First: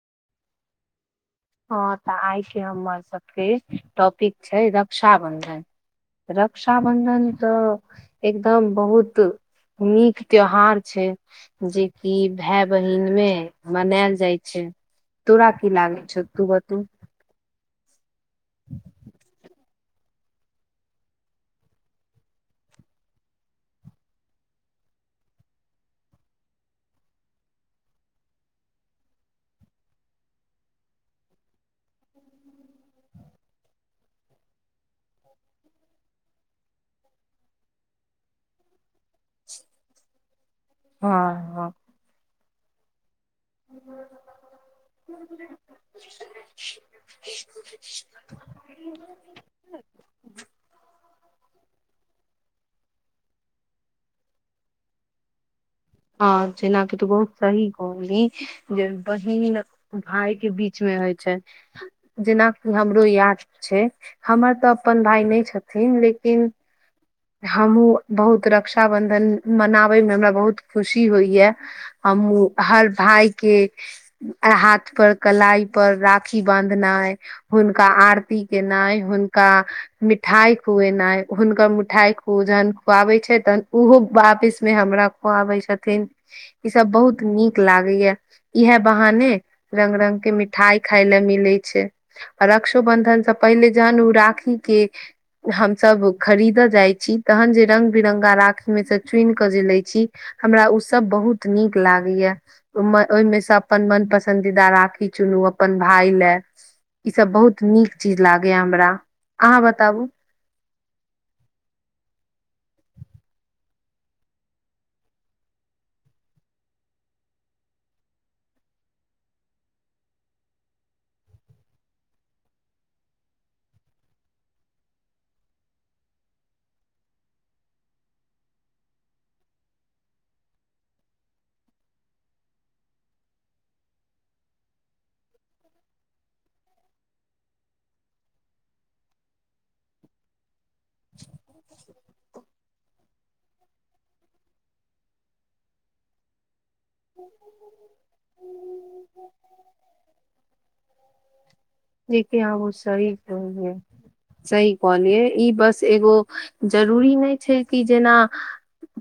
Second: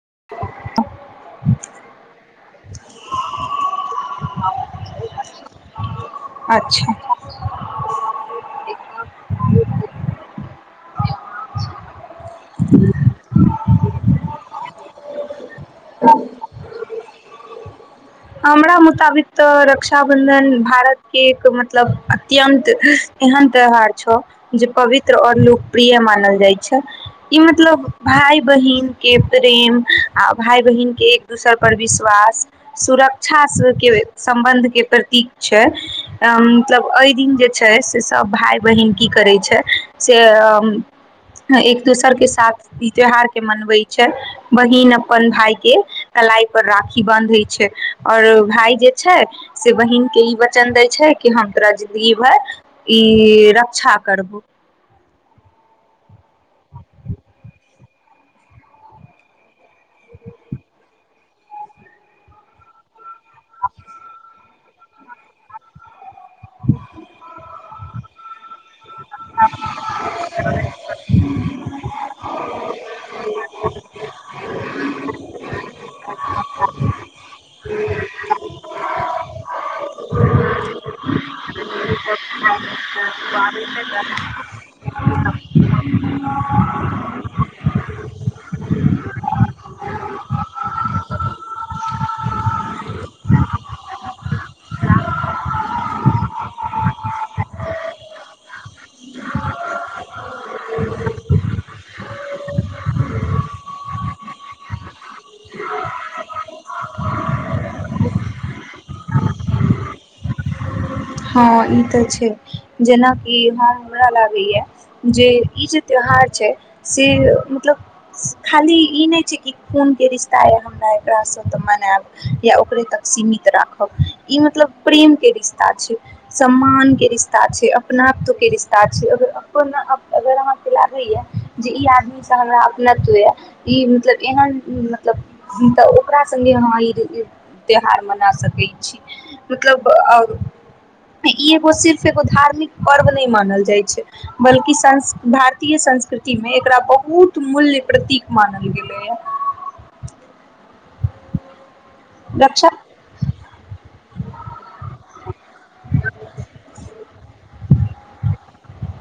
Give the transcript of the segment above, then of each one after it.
[unintelligible] हँ तऽ आइ के हमर सबके टॉपिक छै रक्षाबंधन अच्छा रक्षाबन्धन तऽ एकदम बहुत नीक त्यौहार छै जेकि भाय बहिनमे मनाएल जाइ छै तू राख की लागै छोउ [unintelligible] हमरा मुताबिक तऽ रक्ष- -क्षा बंधन भारत के एक मतलब अत्यंत एहन त्यौहार छौ जे पवित्र आओर लोकप्रिय मानल जाइ छै ई मतलब भाइ बहिनक के प्रेम आ भाइ बहिनक के एक दोसर पर विश्वास सुरक्षा स के सम्बन्ध के प्रतीक छै मतलब एहि दिन जे छै से सब भाइ बहिन की करै छै से हँ हँ अ-एक दोसर के साथ ई त्यौहार के मनबै छै बहिन अपन भाय के कलाई पर राखी बांधै छै आओर भाय जे छै से बहिनक के ई वचन दै छै की हम तोरा जिन्दगी भरि ई रक्षा करबहु हँ जेनाक तू बहुत सही कहली जे बहि भाय के बीच मे हय जेनाकि हमरो याद छै हमर तऽ अपन भाय नहि छथिन लेकिन ह हमहुँ बहुत रक्ष रक्षा बंधन मनाबै मे हमरा बहुत खुशी होइया हम हर भाय के हाथ पर कलाई पर राख- -खी बांधनाई हुनका आरती केनाइ हुनका मिठाइ खुएनाइ हुनका ठाइ पूजन खुआबै छै तहन ओहो वापिस मे हमरा आबे छथिन ई सब बहुत नीक लागे या इएहे बहाने रंग रंग के मिठाई खाय ले मिले छै आ रक्षोबंधन से पहिले जहन ओ राखी के हमस खरीदत जाइ छी तहन जे रंग बिरङंगा राख में से चुइन के जे ले छी हमरा ओ सब बहुत नीक लागैय ओहिमेसँ अपन मन पसन्दीदा राखी चुनू अपन भाय ल ईसभ बहुत नीक चीज लागैए हमरा अहाँ बताबु हँ ई तऽ छै जेनाकि हम हमरा लागैए जे ई जे त्यौहार छै से मतलब खाली ई नहि छै कि खूनके रिश्ता यऽ हमरा एकरासँ तऽ मनायब या ओकरे तक सीमित राखब ई मतलब प्रेमके रिश्ता छै सम्मानके रिश्ता छै अपनत्व के रिश्ता छै अगर अप अगर अहाँके लागैए जे ई आदमीसँ हमरा अपत्व यए ई मतलब एहन मतलब तऽ ओकरा सङ्गे अहाँ ई त्यौहार मना सकै छी मतलब ई एगो सिर्फ एगो धार्मिक पर्व नहि मानल जाइत छै बल्कि सं भारतीय संस्कृतिमे एकरा बहुत मूल्य प्रतीक मानल गेलै ह जेक आ सही कहलै सही कहलियै ई बस एगो जरूरी नहि छै कि जेना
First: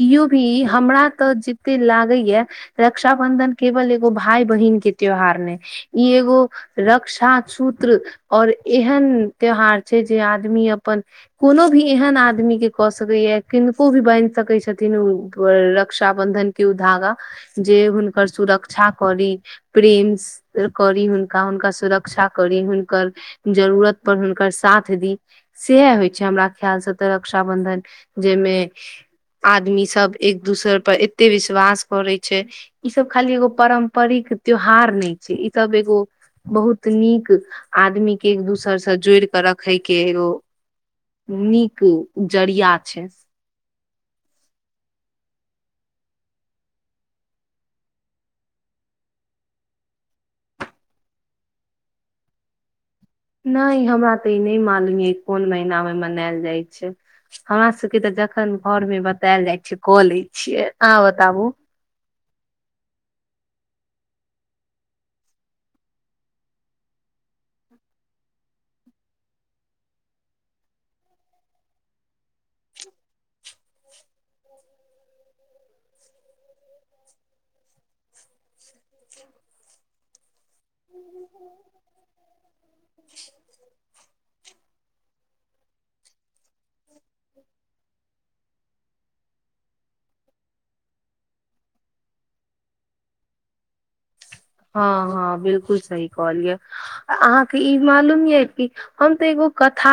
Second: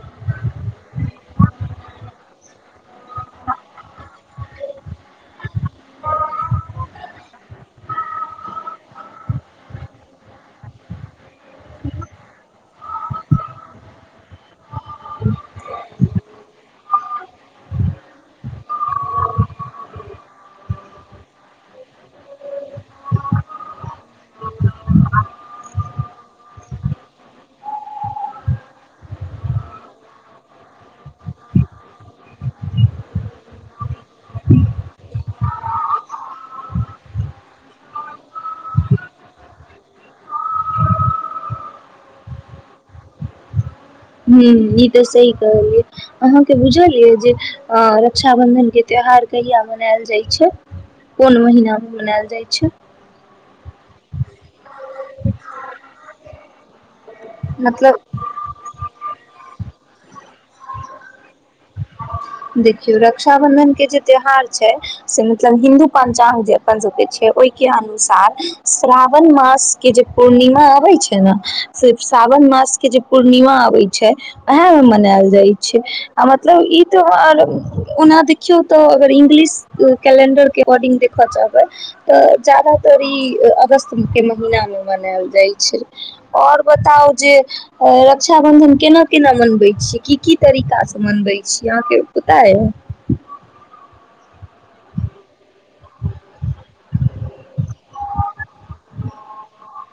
केओ भी हमरा तऽ जते लागै या रक्षा बंधन केवल एगो भाय बहिन के त्योहार नहि ई एगो रक्षा सूत्र और एहन त्योहार छै जे आदमी अपन कोनो भी एहन आदमी के कऽ सकैय किनको भी बन्हि सकै छथिन रक्षा बंधन के उ धागा जे हुनकर सुरक्षा करी प्रेम करी हुनका हुनका सुरक्षा करी हुनकर जरूरत पर हुनकर साथ दी सह होय छै हमरा ख्याल से तऽ रक्षा बंधन जाहिमे आदमी सब एक दोसर पर एते विश्वास करे छै ई सब खाली एगो पारम्परिक त्यौहार नहि छै ई सब एगो बहुत नीक आदमी के एक दोसरसँ जोड़ कऽ रखै के एगो नीक जरिया छै ह्म ई तऽ सही कहलियै अहाँके बुझल यए जे रक्षाबन्धनके त्यौहार कहिया मनायल जाइत छै कोन महीनामे मनायल जाइत छै नहि हमरा तऽ ई नहि मालूम य कोन महीना मे मनायल जाइत छै हमरा मतलब सबके तऽ जखन घर मे बतायल जाइ छै क लै छियै अहाँ बताबु देखियौ रक्षाबन्धन के जे त्यौहार छै से मतलब हिन्दू पंचांग जे अपन सबके छै ओहिके अनुसार श्रावण मास के जे पूर्णिमा अबै छै ने से सावन मास के जे पूर्णिमा अबै छै उएहमे मनायल जाइ छै आ मतलब ई र ओना देखियौ तऽ अगर इंग्लिश कैलेंडर के एकॉर्डिंग देखऽ चबे त ज्यदातर ई अगस्त के महीना मे मनायल छै और बताउ जे रक्षा बंधन केना केना मनबै छीयै की की तरीका से मनबे यहाँ के पता अय हँ हँ बिलकुल सही कहल यऽ अहाँके ई मालूम यए कि हम तऽ एगो कथा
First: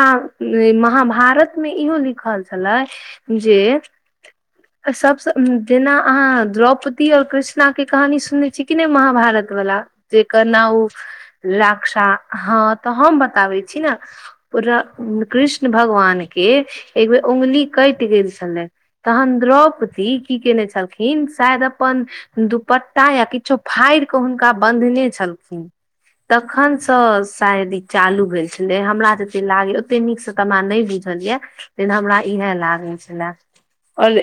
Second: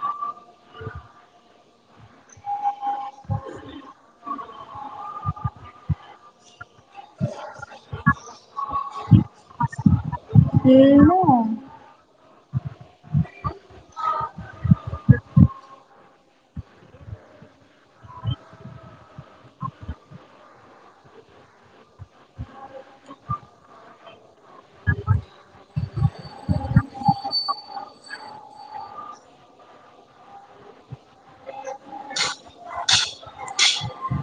महाभारत मे इहो लिखल छलै जे सब जेना अहाँ द्रॉप पति और कृष्णा के कहानी सुनने छी कि नहि महाभारत वाला जेकर ना नहि राक्षा हँ तऽ हम बताबे छी ने पूरा कृष्ण भगवाने के एक बेर उंगली कटि गेल छलै तहन द्रौपदी की केने छलखिन शायद अपन दुपट्टा या किछो फाड़ि के हुनका बन्धने छलखिन तखन से शायद ई चालू भेल छलै हमरा जते लागय ओते नीक से तऽ हमरा नहि बुझल या लेकिन हमरा इहे लागे छले आओर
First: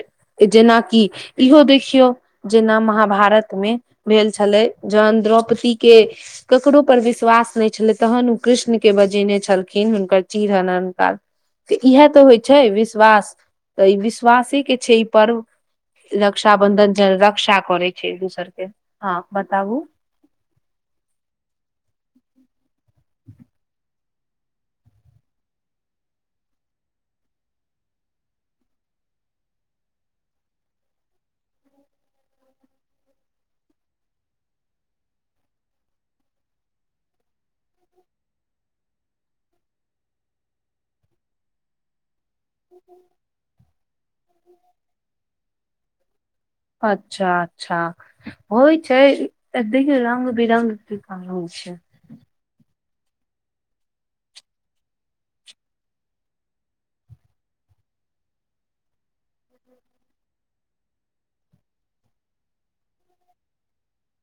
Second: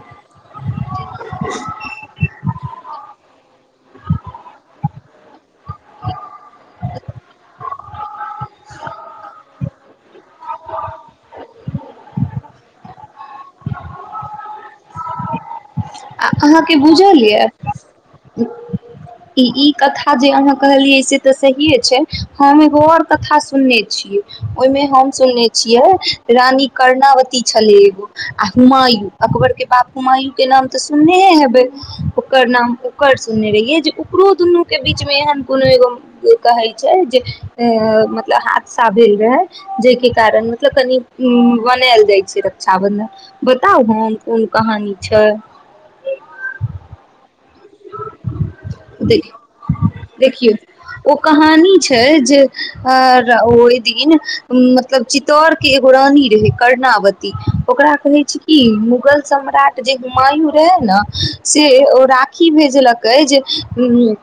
जेनाकि इहो देखियौ जेना महाभारतमे भेल छलै जहन द्रौपदीे के करोपर विश्वास नहि छलै तखन ओ कृष्णके बजेने छलखिन हुनकर चिर हरणक तऽ इएह तऽ होइ छै विश्वास तऽ ई विश्वासेके छै पर् आ अहाँके बुझल ये छै एक दोसर के हँ ई बताबू कथा जे अहाँ कहलियै से तऽ सहिेये छै होमे ओर कथा सुनने छियै ओहिमे हम सुनने छियै रानी कर्णावती छले एगो आ हुमायू अकबर के बाप हुमायू के नाम तऽ सुननेहे हेबे ओकर नाम ओकर सुनने रहियै जे ओकरो दुनू के बीच मे एहन कोनो एगो कहे छै जे मतलब हादसा भेल रहे जाहिके कारण मतलब कनि बनायल जाय छै से रक्षा बंधन बताउ हम कोन कहानी छै अच्छा अच्छा होइ छै देखियऔ रंग देखियौ बिरंग कहाइ छै अ ओहि दिन मतलब चित्तौर के एगो रानी रहे कर्णावती ओकरा कहै छै कि मुगल सम्राट जे हुमायू रहे ने से ओ की भेजलक अ जे उ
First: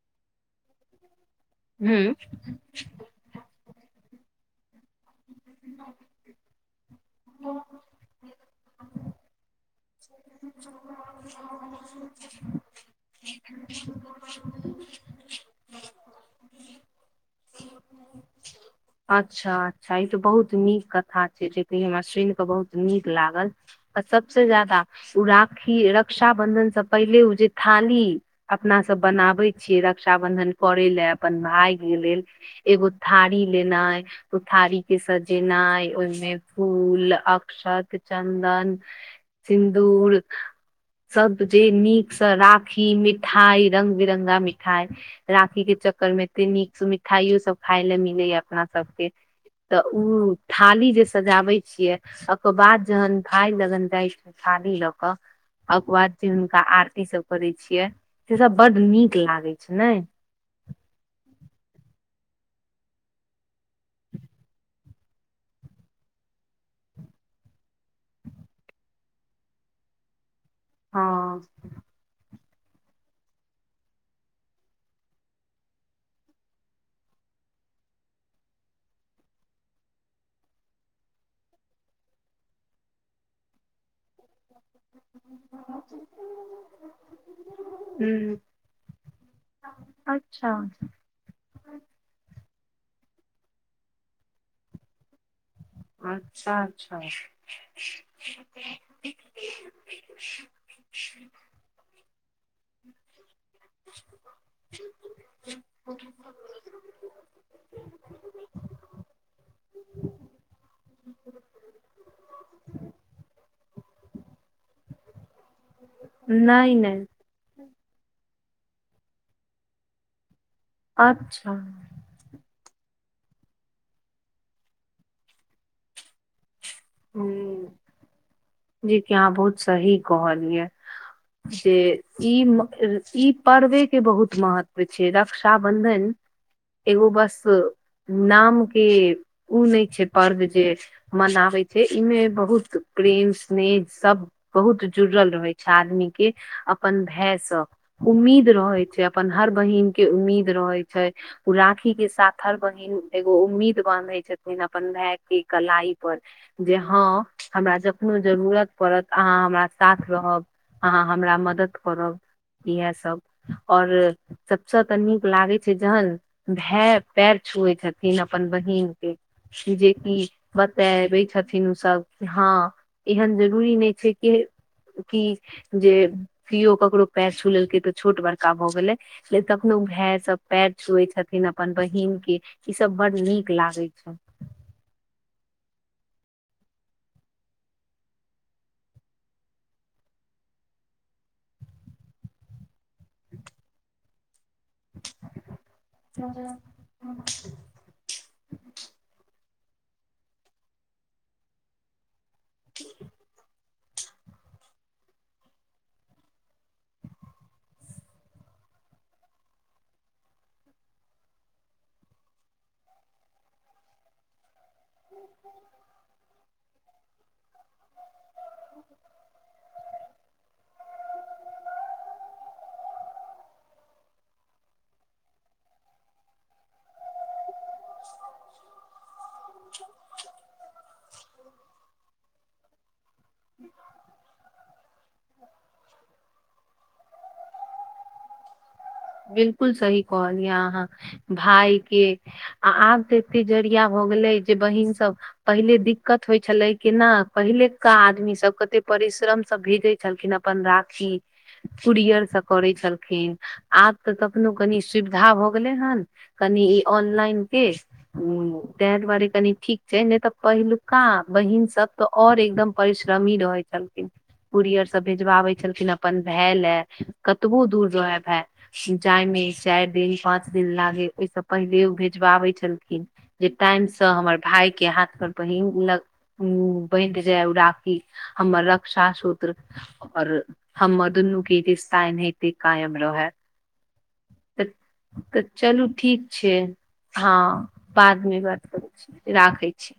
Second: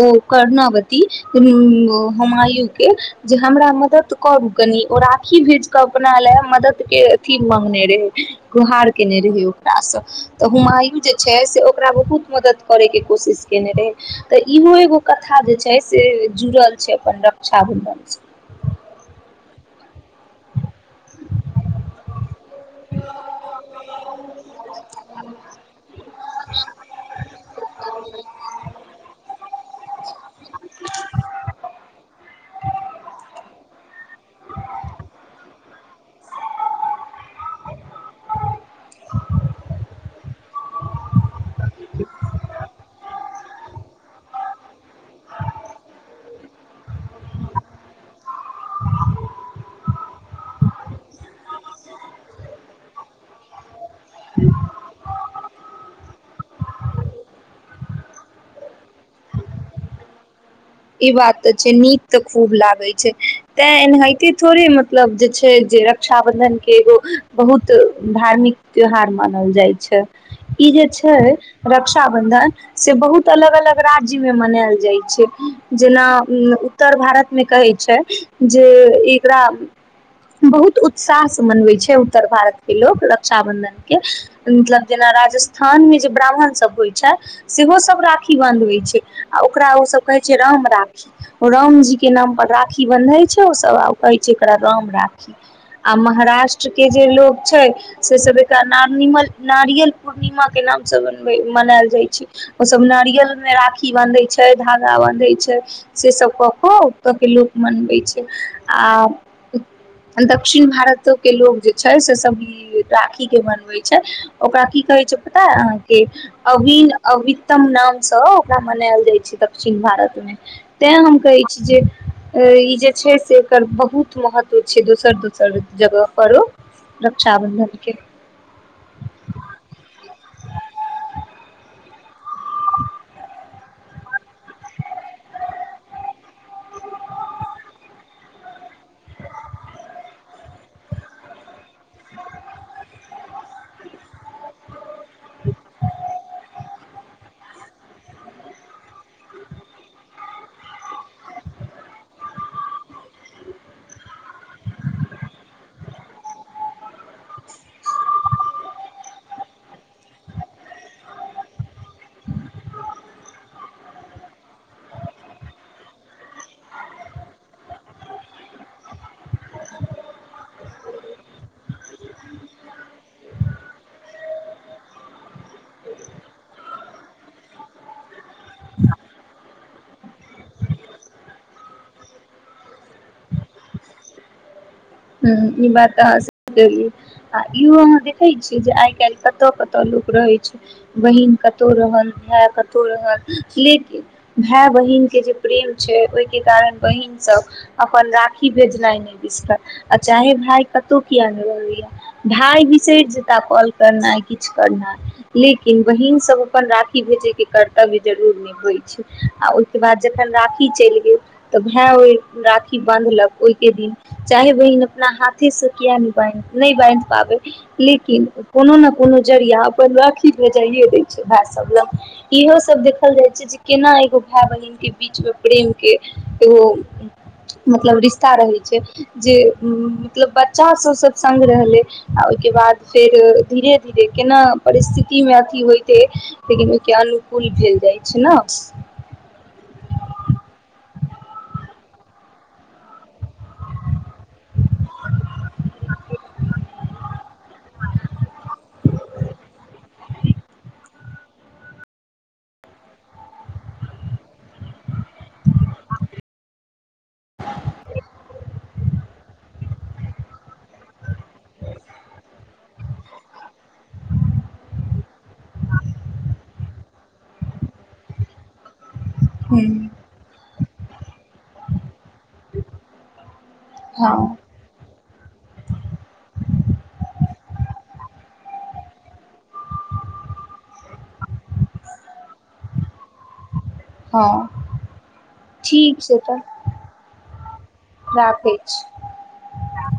ओ कर्णावती हूँ हमायू के जे हमरा मदद करूकनी ओ रति खी भेज कऽ अपना ले मदद के अथी मांगने रहे गुहार केने रहहि ओकरासँ तऽ हुमायू जे छै से ओकरा बहुत मदद करैके कोशिश केने रहै तऽ इहो एगो कथा जे छै से जुड़ल छै अपन रक्षा बंधन से अच्छा छै तऽ बहुत नीक कथा छै जे क हमरा सुनि कऽ बहुत नीक लागल आ सबस ज्यादा ओ राखी रक्षा बंधन से पहिले ओ जे थाली अपना सब बनाबे छियै रक्षा बंधन करै लए अपन भाई के लेल एगो थारी लेनइ थारी के सजेनाइ ओहिमे फूल अक्षत चन्दन सिन्दूर सब जे नीक से राखी मिठाई रंग बिरंगा मिठाई राखी के चक्कर में एते नीक से मिठ ठाइयो सब खाय ले मिले या अपना सबके तऽ ओ थाली जे सजाबे छिये ओकर बाद जहन भाय लगन इ थाली लोक क आ बाद जे आरती सब करै छियै से सब बड्ड नीक लागै छै ने ई बात तऽ छै नीक तऽ खूब लागै छै तां एनाहिते थोड़े मतलब जे छै जे रक्षाबंधन के एगो बहुत धार्मिक त्यौहार मानल जाइ छै ई जे हँ छै रक्षाबंधन से बहुत अलग अलग राज्य मे मनाएल जाइ छै जेना उत्तर भारतमे कहै छै जे एकरा बहुत उत्साहसँ मनबै छै उत्तर भारतके लोक रक्षाबंधनके मतलब जेना राजस्थान मे जे ब्राह्मण सब होइ छै सेहो सब सब राखी ह बंधबै छै आ ओकरा ओ सब कहै अच्छा राम राखी रामजी के नाम राखी बन्धे छै ओ सब आ कहै छै एकरा राम राखी आ अच्छा महाराष्ट्र के अच्छा जे लोग छै से सब एक नारियल पूर्णिमा के नामसँ मनायल जाइ छै ओ सब नारियल मे राखी बन्धै छै धा- कऽ दै छै से सब कऽ कऽ ओत के लोक मनबै छै आ दक्षिण भारत के लोक जे छै से सब ई राखी के मनबै छै ओकरा की कहै छै पता है अहाँके नहि अभी नहि अभीतम नामसँ ओकरा मनायल जाइ छै तऽ दक्षिण भारतमे तैं हम कहै अच्छा छी जे अ- -जे छै से एकर बहुत महत्व छै दोसर दोसर जगह पर आरों हूँ जी कि अहाँ बहुत सही कहलियै से ई म-ई पर्वे के बहुत महत्व छै रक्षाबंधन एगो बस नाम के ओ नहि छै पर्व जे मनाबैत छै ई मे बहुत प्रेम स्नेह सब बहुत जुड़ल रहै छै आदमी के अपन भाय से उम्मीद रहै छै अपन हर बहिन के उम्मीद रहै छै ओ राखी के साथ हर बहिन एगो उम्मीद बानहे छथिन अपन भाय के कलाई पर जे हाँ हमरा जखनो जरूरत पड़त अहाँ हमरा साथ रहब अहाँ हमरा मदद करब इह सब आओर सबस तऽ नीक लागै छै जहन भाय पैर छुए छथिन अपन बहिनकके जेकि बताबै छथि छथिन ओसभ हाँ एहन जरूरी नहि छै कि की जे केओ ककरो पैर छु लेलकै तऽ छोट बड़का भऽ गेलै कखनो भाय सभ पैर छुएै छथिन अपन बहिनके ईसभ बड़ नीक लागै छै हूँ ई बातऽ अहाँ सही कहलियै आ इहो अहाँ देखै छियै जे आइ काल्हि कतऽ कतऽ लोक रहै छै बहिन कतहु रहल भाय कतहु कतहु रहल लेकिन भाय बहिनके जे प्रेम छै ओहिके कारण बहिन सब अपन राखी भेजनाइ नहि बिसरत आ चाहे भाय कतहु किया नहि रहैया भाइ बिसैर जेताह कॉल करनाइ किछु करनाइ लेकिन बहिन सब अपन राखी भेजेके कर्तव्य जरूर निभबै छै आ ओहिके बाद जखन राखी चलि गेल तऽ भाय ओहि राखी बानधलक ओहिके दिन चाहे बहिन अपना हाथे से किया न बान्हि नहि बान्हि पाबै लेकिन कोनो न कोनो जरिया अपन राखी भेजायै दैय छै भाय सब लंग इहो सब देख देखल जाइ छै जे केना एगो भाय बहिन के बीच मे प्रेम के एगो मतलब रिश्ता रहै छै जे मतलब बच्चा सब सत्संग रहलै आ ओहिके बाद फेर धीरे धीरे केना परिस्थिति मे अथी होइतै लेकिन के अनुकूल भेल जाइ छै न बिल्कुल सही कहलियै अहाँ भाइ के आ आब तऽ एते जरिया भऽ गेलै जे बहिन सब पहिले दिक्कत होइ छलै केना पहिलका आदमी सब कते परिश्रमसँ भेजै छलखिन अपन राखी कुरियरसँ करै छलखिन आब तऽ तखनो कनि सुविधा भ गेलै हन कनि ई ऑनलाइन के त दु्वारे कनी ठीक छै नहि तऽ पहिलुका बहिन सब तऽ और एकदम परिश्रमी रहै छलखिन कुुरीयर से भेजबाबै छलखिन अपन भाय ले कतबो दूर रहै भाय ह जाय मे चारि हूँ दिन पांच दिन लागे ओहि से पहिले उ भेजवाबे छै छलखिन जे टाइम से हँ हमर भाइ के हाथ बहीन लग बंध जाय राखी हमर रक्षा सूत्र और हमर दुन्नू के रिश्ता एनाहिते कायम रहै हँ तऽ तऽ चलू ठीक छै हँ बादमे बात करै छी राखै छी